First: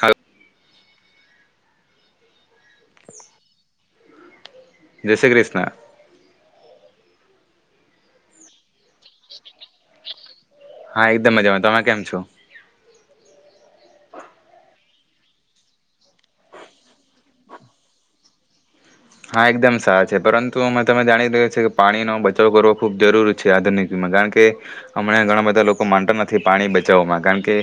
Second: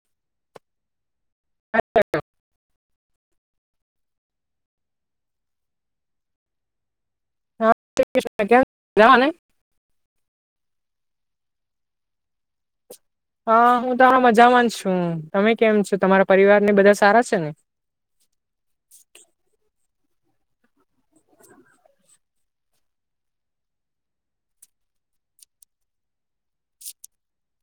હાલો. [inaudible] જય શ્રી ક્રિષ્ના. [unintelligible] હા, એકદમ મજામાં. તમે કેમ છો? હા, હું તો હ મજામાં છું. તમે કેમ છો? તમારા પરિવાર ને બધા સારા છે ને. હા, એકદમ સારા છે. પરંતુ અમે તમે જાણી રહ્યા છે કે પાણીનો બચાવ કરવો ખૂબ જરૂરી છે આધુનિકમાં. કારણ કે, હમણાં એ ઘણા બધા લોકો માનતા નથી પાણી બચાવામાં. કારણ કે,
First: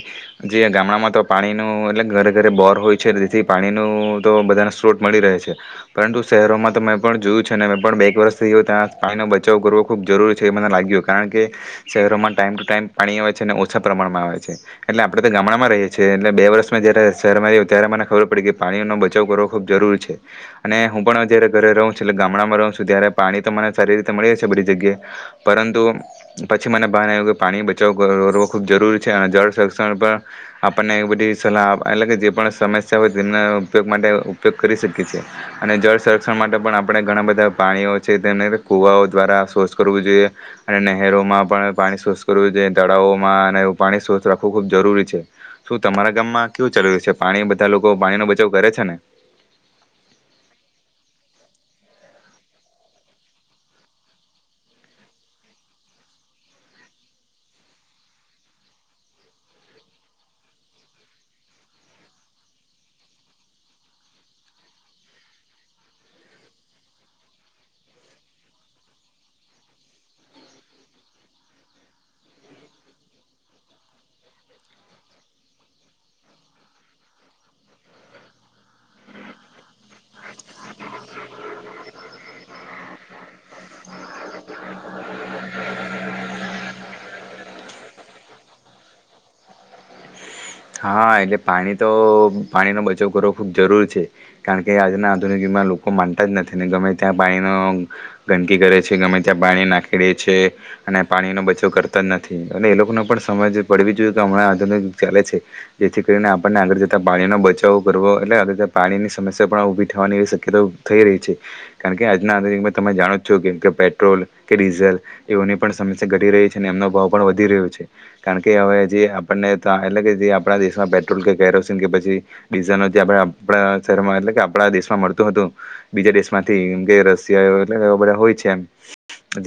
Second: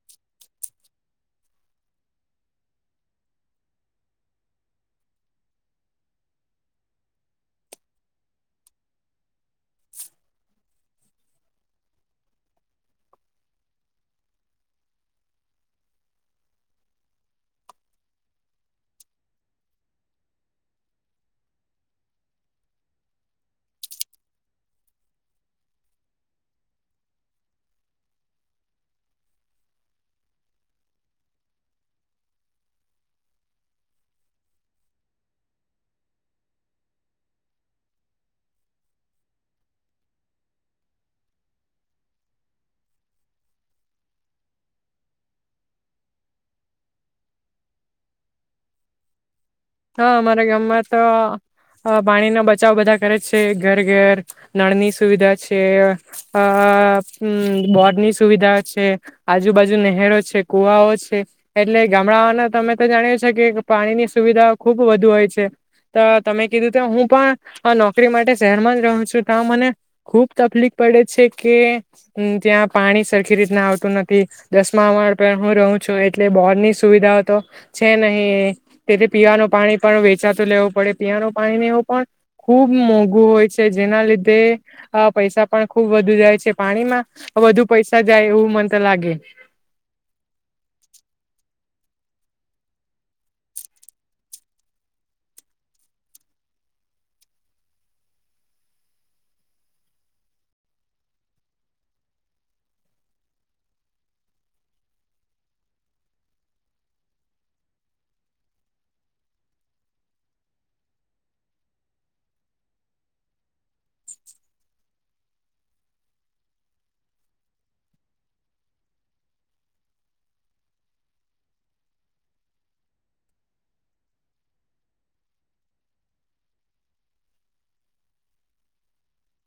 જે ગામડામાં તો પાણીનું એટલે ઘરે ઘરે બોર હોય છે. તેથી પાણીનું તો બધાને સ્ત્રોત મળી રહે છે. પરંતુ શહેરોમાં તો મેં પણ જોયું છે ને મેં પણ બે એક વર્ષથી ગ્યું ત્યાં પાણીનો બચાવ કરવો ખૂબ જરૂરી છે એ મને લાગ્યું. કારણ કે, શહેરોમાં ટાઈમ ટુ ટાઈમ પાણી આવે છે અને ઓછા પ્રમાણમાં આવે છે. એટલે આપણે તો ગામડામાં રહીએ છીએ એટલે બે વર્ષ મે જ્યારે શહેરમાં રહ્યું ત્યારે મને ખબર પડી કે પાણીનો બચાવ કરવો ખૂબ જરૂરી છે. અને હું પણ અ જયારે ઘરે રહું છું એલે ગામડામાં રહું છું ત્યારે પાણી તો મને સારી રીતે મળીએ છે બધી જગ્યાએ. પરંતુ પછી મને ભાન આયવું કે પાણી બચાવ કરવો ખૂબ જરૂરી છે. અને જળ સંક્ષણ પણ આપણને એવી બધી સલાહ આપ એટલે કે જે પણ સમસ્યા હોય તેના ઉપયોગ માટે ઉપયોગ કરી શકીએ છે. અને જળ સંરક્ષણ માટે પણ આપણે ઘણા બધા પાણીઓ છે. તેમને કુવાઓ દ્વારા સવચ્છ કરવું જોઈએ અને નહેરોમાં પણ પાણી સવચ્છ કરવું જોઈએ. તળાવોમાં અને પાણી સવચ્છ રાખવું ખૂબ જરૂરી છે. શું તમારા ગામમાં કેવું ચાલી રયુ છે? પાણી બધા લોકો પાણીનો બચાવ કરે છે ને? હા, અમારા ગામમાં તો અ પાણીનો બચાવ બધા કરે છે. ઘર ઘર નળની સુવિધા છે. અ અમ્મ બોડની સુવિધા છે, આજુબાજુ નહેરો છે, કુવાઓ છે. એટલે ગામડાઓના તમે તો જાણ્યું છે કે પાણીની સુવિધા ખૂબ વધુ હોય છે. તો તમે કીધું તો હું પણ અ નોકરી માટે શહેરમાં જ રહું છું. ત્યા મને ખુબ તકલીફ પડે છે કે, ત્યાં પાણી સરખી રીતના આવતું નથી. દસમા માણ પણ હું રહું છું. એટલે બોરની સુવિધાઓ તો છે નહીં. તેથી પીવાનો પાણી પણ વેચાતુ લેવું પડે. પીવાનુ પાણી ને એવું પણ ખુબ મોંઘું હોય છે. જેના લીધે અ પૈસા પણ ખુબ વધુ જાય છે. પાણીમાં વધુ પૈસા જાય એવું મન તો લાગે. હા, એટલે પાણી તો પાણીનો બચાવ કરવો ખૂબ જરૂર છે. કારણ કે, આજના આધુનિક યુગમાં લોકો માનતા જ નથી ને ગમે ત્યાં પાણીનો ગંદકી કરે છે, ગમે ત્યાં પાણી નાખી દે છે અને પાણીનો બચાવ કરતા નથી અને એ લોકોને પણ સમજ પડવી જોઈએ કે હમણાં આધુનિક ગ ચાલે છે. જેથી કરીને આપણને આગળ જતાં પાણીનો બચાવો કરવો એટલે આગળ જતા પાણીની સમસ્યા પણ ઊભી થવાની એવી શક્યતાઓ થઈ રહી છે. કારણ કે આજના આધુનમાં તમે જાણો છો કેમ કે પેટ્રોલ કે ડીઝલ એવની પણ સમસ્યા ઘટી રહી છે અને એમનો ભાવ પણ વધી રહ્યો છે. કારણ કે હવે જે આપણને તો એટલે કે જે આપણા દેશમાં પેટ્રોલ કે કેરોસીન કે પછી ડીઝલ [unintelligible] આપ આપણા શહેરમાં એટલે કે આપણા દેશમાં મળતું હતું બીજા દેશ માંથીમ કે રશિયા એટલે બધા હોય છે એમ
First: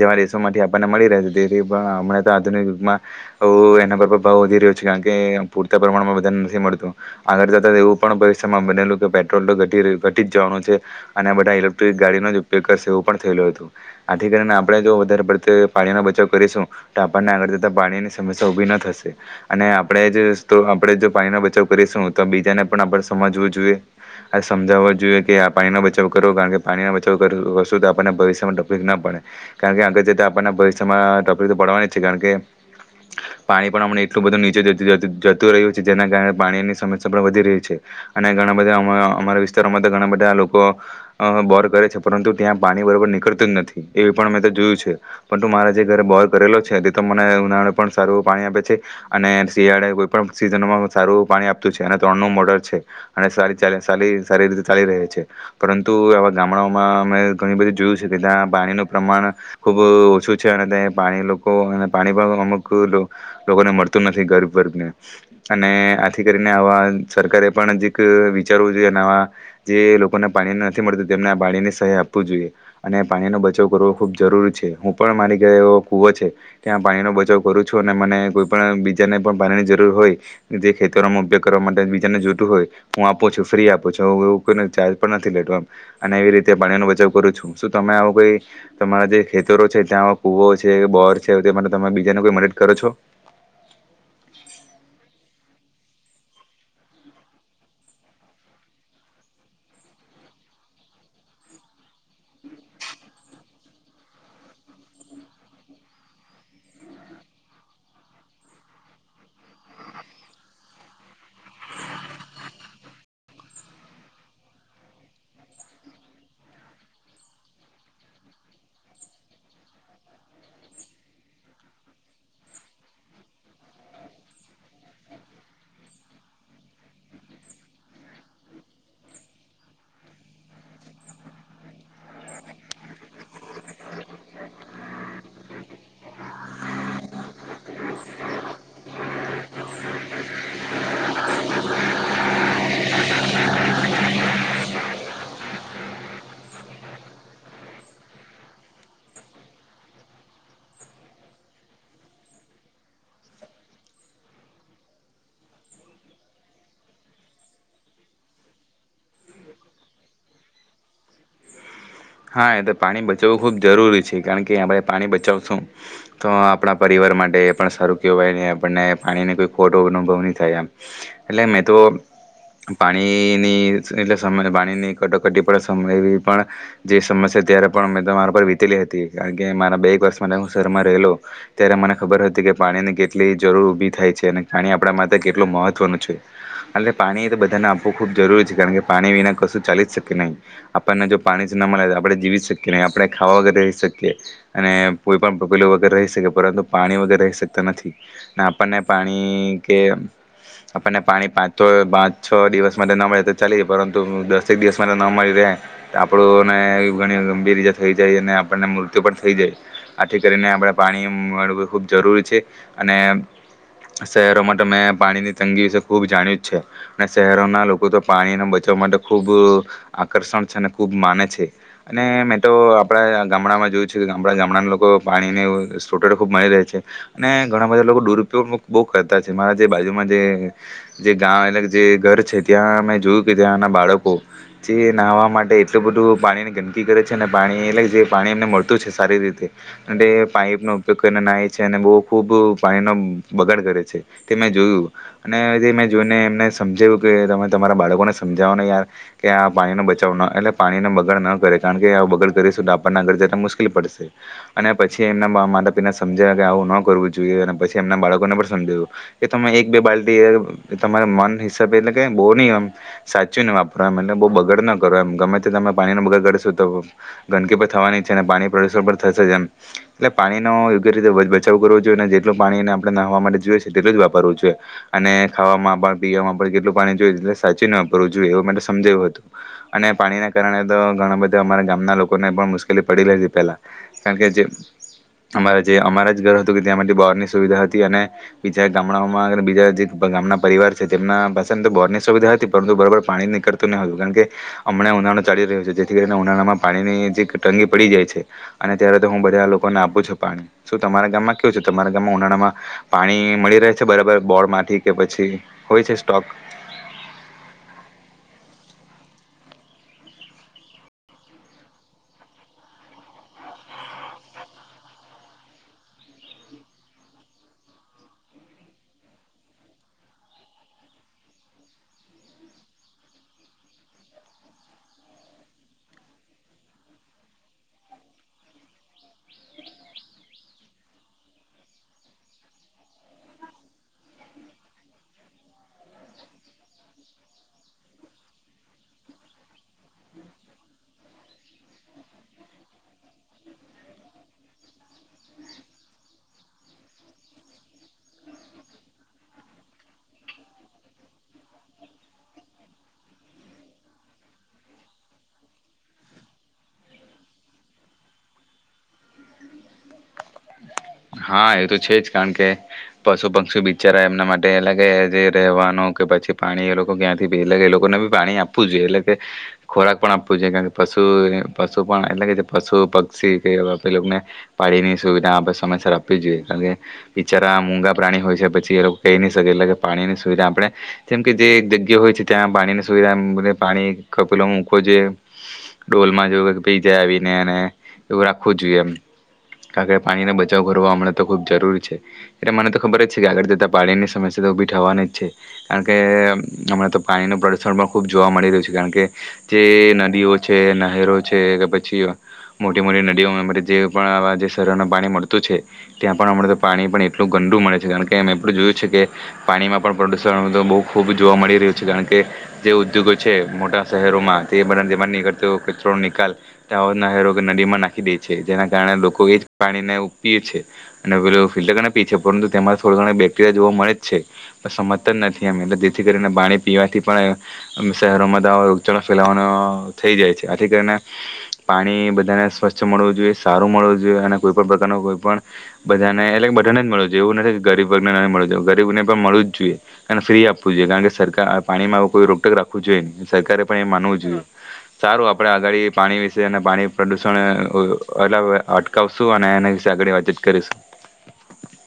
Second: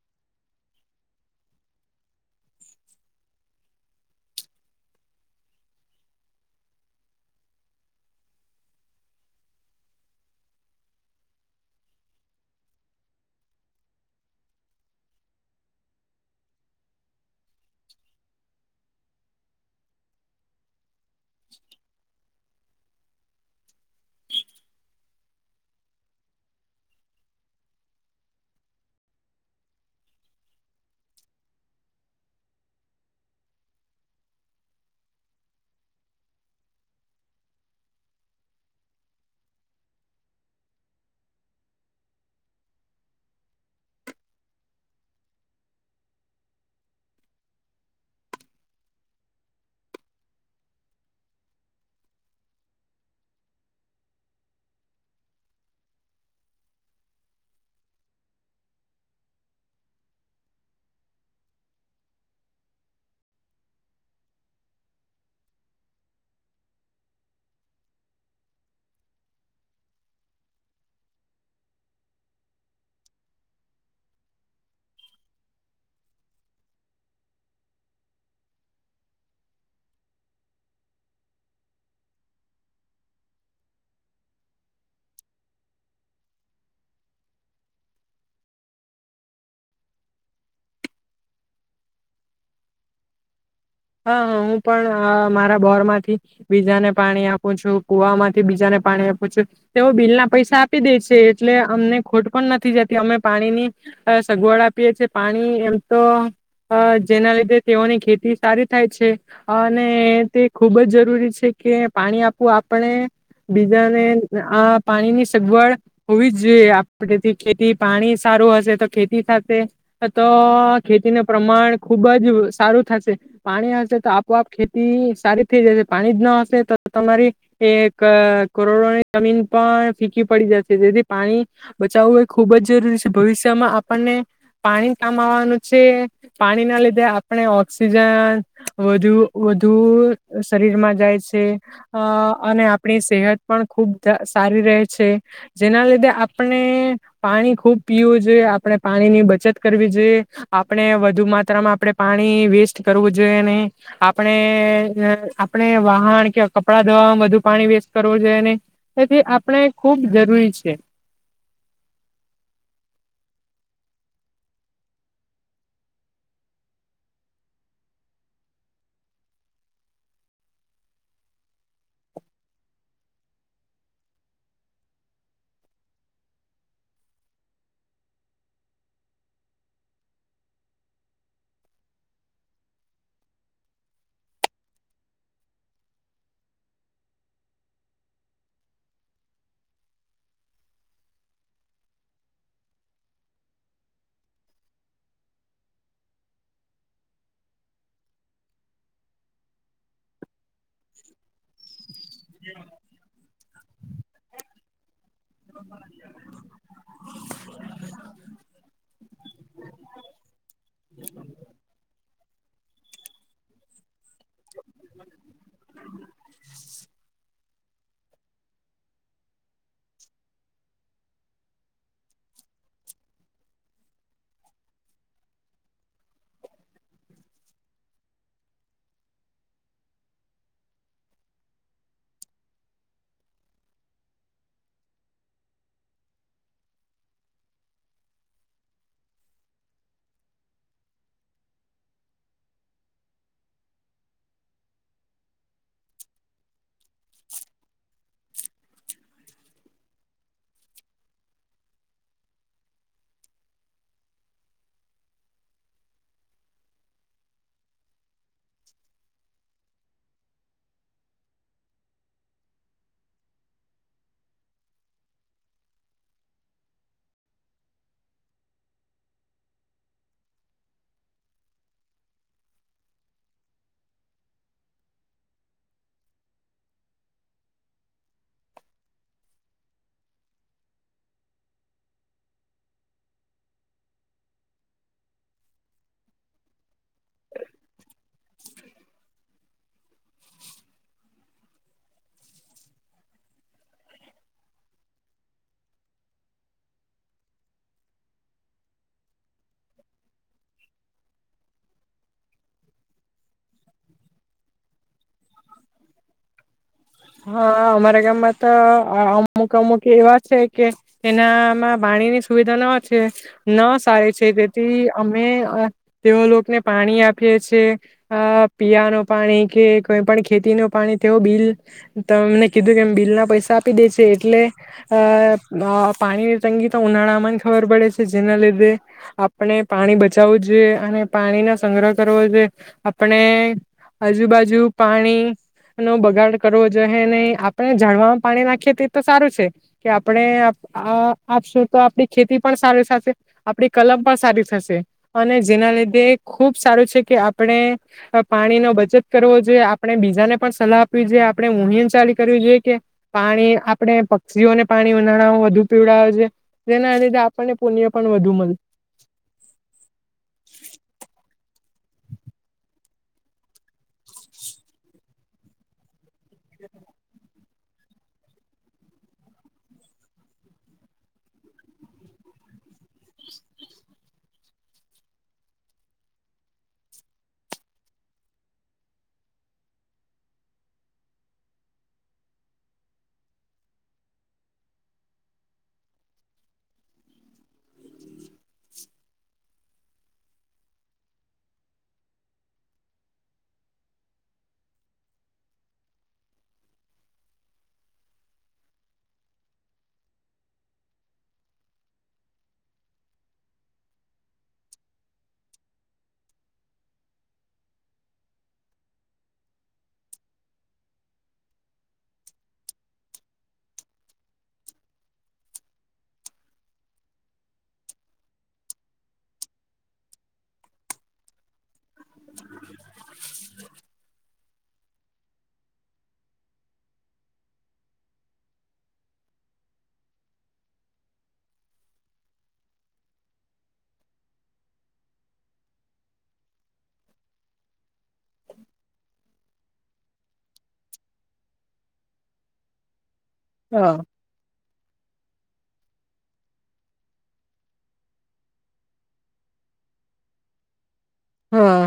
જેવા દેશોમાંથી આપણને મળી રહે છે તેથી પણ હમણાં તો આધુનિક યુગમાં એના પર ભાવ વધી રહ્યો છે. કારણ કે તે પ્રમાણમાં વધારે નથી મળતું. આગળ જતા એવું પણ ભવિષ્યમાં બનેલું કે પેટ્રોલ તો ઘટી રહ્યું પતી જ જવાનું છે. અને આ બધા ઇલેક્ટ્રિક ગાડીનો જ ઉપયોગ કરશે એવું પણ થયેલું હતું. આથી કરીને આપણે જો વધારે પડતે પાણીનો બચાવ કરીશું તો આપણને આગળ ત પાણીની સમસ્યા ઊભી ન થશે. અને આપણેે જસ તો હમ આપડે જો પાણીનો બચાવ કરીશું. તો બીજાને પણ આપણે સમજવું જોઈએ અને સમજાવવા જોઈએ. કે આ પાણીનો બચાવ કરો કારણ કે પાણીનો બચાવ કરશું તો આપણને ભવિષ્યમાં ટોપિક ના પડે. કારણ કે આગળ જતા આપણના ભવિષ્યમાં તપિક તો પડવાની જ છે. કારણ કે પાણી પણ આમને એટલું બધું નીચે જ જતું રહ્યું છે. જેના કારણે પાણીની સમસ્યા પણ વધી રહી છે અને ઘણા બધા અમ અમારા વિસ્તારોમાં તો ઘણા બધા લોકો અ બોર કરે છે. પરંતુ ત્યાં પાણી બરાબર નીકળતું જ નથી એવી પણ મેં તો જોયું છે. પરંતુ મારા જે ઘરે બોર કરેલો છે તે તો મને ઉનાળે પણ સારું પાણી આપે છે અને શિયાળે કો પણ સીઝનોમાં સારું પાણી આપતું છે. અને ત્રણ નું મોડર છે. અને સારી ચા સાલી સારી રીતે ચાલી રહે છે. પરંતુ આવા ગામડાઓમાં અમે ઘણી બધી જોયું છે કે ત્યાં પાણીનું પ્રમાણ ખુબ ઓછું છે અને ત્યાં પાણી લોકો અને પાણી પણ અમુક લોકોને મળતું નથી ગરીબ વર્ગને. અને આથી કરીને આવા સરકારે પણ જ વિચારવું જોઈએ અને આવા જે લોકોને પાણી નથી મળતું તેમને આ પાણીની સહાય આપવું જોઈએ, અને પાણીનોો બચાવ કરવો ખુબ જરૂરી છે હું પણ મારી ઘ એવો કુવો છે ત્યાં પાણીનો બચાવ કરું છું અને મને કોઈ પણ બીજાને પણ પાણીની જરૂર હોય જે ખેતરોમાં ઉપયોગ કરવા માટે બીજાને જતું હોય હું આપું છું ફ્રી આપું છું, કોઈ ચાર્જ પણ નથી લેતો આમ અને એવી રીતે પાણી નો બચાવ કરું છું, શું તમે આવું કોઈ તમારા જે ખેતરો છે, ત્યાં કુવો છે, બોર છે, તે માટે તમે બીજાને કોઈ મદદ કરો છો? હાં હાં હું પણ મારા બોર માંથી બીજાને પાણી આપું છું, કુવા માંથી બીજાને પાણી આપું છું, તેઓ બિલ ના પૈસા આપી દે છે, એટલે અમને ખોટ પણ નથી જતી, અમે પાણીની સગવડ આપીએ છીએ પાણી એમ તો જેના લીધે તેઓની ખેતી સારી થાય છે. અને તે ખૂબ જ જરૂરી છે કે, પાણી આપવું આપણે બીજાને આ પાણીની સગવડ હોવી જ જોઈએ, આપણેથી ખેતી પાણી સારું હશે તો ખેતી થશે તો ખેતી ન પ્રમાણ ખૂબ જ સારું થશે, પાણી હશે તો આપોઆપ ખેતી સારી થઈ જશે, પાણી જ ના હશે તો તમારી એક કરોડોની જમીન પણ ફીકી પડી જશે, જેથી પાણી બચાવવું એ ખુબ જ જરૂરી છે, ભવિષ્યમાં આપણને પાણી કામ આવવાનું છે પાણી ના લીધે આપણે ઓક્સિજન વધુ વધુ શરીરમાં જાય છે. અ અને આપણી સેહત પણ ખુબ સારી રહે છે. જેના લીધે આપણે પાણી ખુબ પીવું જોઈએ, આપણે પાણીની બચત કરવી જોઈએ, આપણે વધું માત્રામાં આપણે પાણી વેસ્ટ કરવું જોઈ નહીં, આપણે આપણે વાહણ કે કપડાં ધોવામાં વધુ પાણી વેસ્ટ કરવું જોઈએ નહી, એથી આપણે ખુબ જરૂરી છે. હાં એ તો પાણી બચાવવું ખૂબ જરૂરી છે, કારણ કે આપણે પાણી બચાવશું તો આપણાં પરિવાર માટે પણ સારું કહેવાય, આપણને પાણીને કોઈ ખોટો અનુભવ નહી થાય એમ, એટલે મેં તો પાણીની સમય પાણીની કટોકટી પણ સમય એવી પણ જે સમસ્યા ત્યારે પણ મેં તમારા પર વીતેલી હતી કારણ કે મારા બે એક વર્ષ માટે હું શહેરમાં રહેલો ત્યારે મને ખબર હતી કે, પાણીની કેટલી જરૂર ઊભી થાય છે. અને પાણી આપણા માટે કેટલું મહત્વનું છે. એટલે પાણી એ બધાને આપવું ખૂબ જરૂરી છે, કારણ કે પાણી વિના કશું ચાલી જ શકે નહી આપણને જો પાણી ના મળે આપણે જીવી શકીએ નહીં, આપણે ખાવા વગર રહી શકીએ અને કોઈ પણ પગીલો વગર રહી શકીએ, પરંતુ પાણી વગર રહી શકતા નથી. આપણને પાણી કે આપણને પાણી પાંચ પાંચ છ દિવસ માટે ન મળે તો ચાલી જાય પરંતુ દસેક દિવસ માટે ન મળી રહે આપણને ઘણી ગંભીર રીતે થઈ જાય, અને આપણને મૃત્યુ પણ થઈ જાય, આથી કરીને આપણે પાણી મળવું ખૂબ જરૂરી છે, અને શહેરો માટે મેં પાણીની તંગી વિશે ખૂબ જાણ્યું જ છે, અને શહેરોના લોકો તો પાણીને બચવા માટે ખૂબ આકર્ષણ છે. ખૂબ માને છે. અને મેં તો આપણા ગામડામાં જોયું છે કે, ગામડા ગામડાના લોકો પાણીને સોટેડ ખૂબ મળી રહે છે, અને ઘણાં બધાં લોકો દુરુપયોગ બહુ કરતા છે. મારા જે બાજુમાં જે ગામ એટલે જે ઘર છે, ત્યાં મેં જોયું કે ત્યાંના બાળકો જે નહવા માટે એટલું બધું પાણીની ગંદકી કરે છે, અને પાણી એટલે જે પાણી એમને મળતું છે સારી રીતે અને પાઇપનો ઉપયોગ કરીને નાય છે. અને બહુ ખૂબ પાણીનો બગાડ કરે છે. તે મેં જોયું અને જે મેં જોઈને એમને સમજાવ્યું કે તમે તમારા બાળકોને સમજાવો ને યાર કે આ પાણીનો બચાવો ન એટલે પાણીને બગડ ન કરે, કારણ કે આવો બગાડ કરીશું તો આપણને આગળ જતા મુશ્કેલી પડશે, અને પછી એમના માતા પિતાને સમજાવે કે આવું ન કરવું જોઈએ, અને પછી એમના બાળકોને પણ સમજાવું એ તમે એક બે બાલ્ટી એ તમારા મન હિસાબે એટલે કે બહુ નહી એમ સાચવી ને વાપરો એમ એટલે બહુ બગાડ ન કરો એમ ગમે તમે પાણીનો બગાડ ગડશો તો ગંદકી પર થવાની છે. અને પાણી પ્રદુષણ પર થશે જ એમ, એટલે પાણીનો યોગ્ય રીતે બચાવ કરવો જોઈએ, અને જેટલું પાણીને આપણે નહવા માટે જોઈએ છે, તેટલું જ વાપરવું જોઈએ અને ખાવામાં પણ પીવામાં પણ જેટલું પાણી જોઈએ એટલું સાચવીને વાપરવું જોઈએ, એવું માટે સમજાવ્યું હતું અને પાણીના કાર તો ઘણાં બધાં અમારા ગામના લોકોને પણ મુશ્કેલી પડેલી હતી પહેલા, કારણ કે જે અમારા જે અમારા જ ઘર હતું કે ત્યાંમાંથી બોરની સુવિધા હતી, અને બીજા ગામડાઓમાં બીજા જે ગામના પરિવાર છે તેમના પાસે તો બોર ની સુવિધા હતી, પરંતુ બરોબર પાણી નીકળતું ન હતું કારણ કે હમણાં ઉના ચાલી રહ્યો છે, જેથી કરીને ઉનાળામાં પાણી ની જે તંગી પડી જાય છે. અને ત્યારે તો હું બધાં લોકોને આપું છું. પાણી શું તમારા ગામમાં કેવું છે? તમારા ગામમાં ઉનાળામાં પાણી મળી રહે છે! બરાબર બોર માંથી કે પછી હોય છે સ્ટોક હા, અમારા ગામમાં તો અ અમુક અમુક એવા છે કે, એનામાં પાણીની સુવિધા ન છે ન સારી છે. તેથી અમે અ તેઓ લોકને પાણી આપીએ છે. અ પીવાનું પાણી કે કોઈ પણ ખેતીનો પાણી તેઓ બિલ તમને કીધું કેમ બિલના પૈસા આપી દે છે. એટલે અ અ પાણીની તંગી તો ઉનાળામાં જ ખબર પડે છે. જેના લીધે આપણે પાણી બચાવું જોઈએ અને પાણીનો સંગ્રહ કરવો જોએ. આપણે આજુબાજુ પાણી નો બગાડ કરવો જોહે નય. આપણે ઝાડવામાં પાણી નાખીએ તે તો સારું છે કે, આપણે આપ અ આપશું તો આપણી ખેતી પણ સારી સાશે, આપણી કલમ પણ સારી થશે અને જેના લીધે ખુબ સારું છે કે, આપણે અ પાણી નો બચત કરવો જોએ, આપણે બીજાને પણ સલાહ આપવી જોએ, આપણે મુહીમ ચાલુ કરવી જોએ કે, પાણી આપણે પક્ષીઓને પાણી ઉનાળામાં વધુ પીવડાવું જોએ. જેના લીધે આપણને પુણ્ય પણ વધુ મલ. હા, એ તો છે જ કારણ કે પશુ પક્ષી બિચારા એમનાં માટે એલે કે જે રહેવાનું કે પછી પાણી એ લોકો ક્યાંથી પી. એટલે કે એ લોકોને ભી પાણી આપવું જોએ. ‌એટલે કે ખોરાક પણ આપવું જોએ. કારણ કે, પશુ પશુ પણ એટલે કે જે પશુ પક્ષી કે‌ એવો પે લોકને પાણીની સુવિધા આપે સમયસર આ પવી જોએ. કારણ કે, બિચારા મૂંગા પ્રાણી હોય છે, પછી એ લોક કહી ની શકે. એટલે કે, પાણીની સુવિધા આપણે જેમ કે જે એક જગ્યા હોય છે, ‌ ત્યાં પાણીની સુવિધા એમ [unintelligible] પાણી કપીલો મૂક્વો જોએ, ડોલમાં જેવું કઈક પી જાય આવીને અને એવું રાખવું જોએ એમ. કારણ કે, પાણીને બચાવ કરવા હમણાં તો ખૂબ જરૂરી છે. એટલે મને તો ખબર જ છે કે, આગળ જતાં પાણીની સમસ્યા તો ઊભી થવાની જ છે. કારણ કે, હમણાં તો પાણીનું પ્રદુષણ પણ ખૂબ જોવા મળી રહ્યું છે. કારણ કે, જે નદીઓ છે, નહેરો છે કે પછી મોટી મોટી નદીઓમાં એ બઘી જે પણ આવા જે શહેરોના પાણી મળ તુ છે. ત્યાં પણ અમળા તો પાણી પણ એટલું ગંદુ મળે છે. કારણ કે, એ [unintelligible] જોયું છે, કે પાણીમાં પણ પ્રદુષણ હવે તો બોવ ખૂબ જોવા મળી રહ્યું છે. કારણ કે, જે ઉદ્યોગો છે મોટા શહેરોમાં તે બધા તેમાં નીકળતો કચરો નિકાલ ત્યાં ઓ નહેરોમાં કે નદીમાં નાખી દે છે. જેના કારણે લોકો એ જ પાણીને પીએ છે. અને પેલો ફિલ્ટર કરીને પી છે. પરંતુ તેમાં થોડા ઘણા બેક્ટેરિયા જોવા મળે જ છે. સમજતાં જ નથી એમ, એટલે તેથી કરીને પાણી પીવાથી પણ શહેરોમાં તો આવો રોગચાળો ફેલાવાનો થઈ જાય છે. આથી કરીને પાણી બધાને સ્વચ્છ મળવું જોએ, સારું મળવું જોએ અને કોઈ પણ પ્રકારનો કોઈ પણ બધાંને એટલે કે બધાંને જ મળવું જોઈએ એવું નથી ગરીબ વર્ગને નહીં મળવું જોઈએ. ગરીબ ને પણ મળવું જ જોઈએ, ફ્રી આપવું જોઈએ, કારણ કે સરકાર પાણીમાં કોઈ રોકટોક રાખવું જોઈએ નહીં. સરકારે પણ એ હા માનવું જોઈએ સારું આપણે આગાડી પાણી વિશે અને પાણી પ્રદૂષણ એટલ અટકાવશું અને એને આગળ વાતચીત કરીશું. હા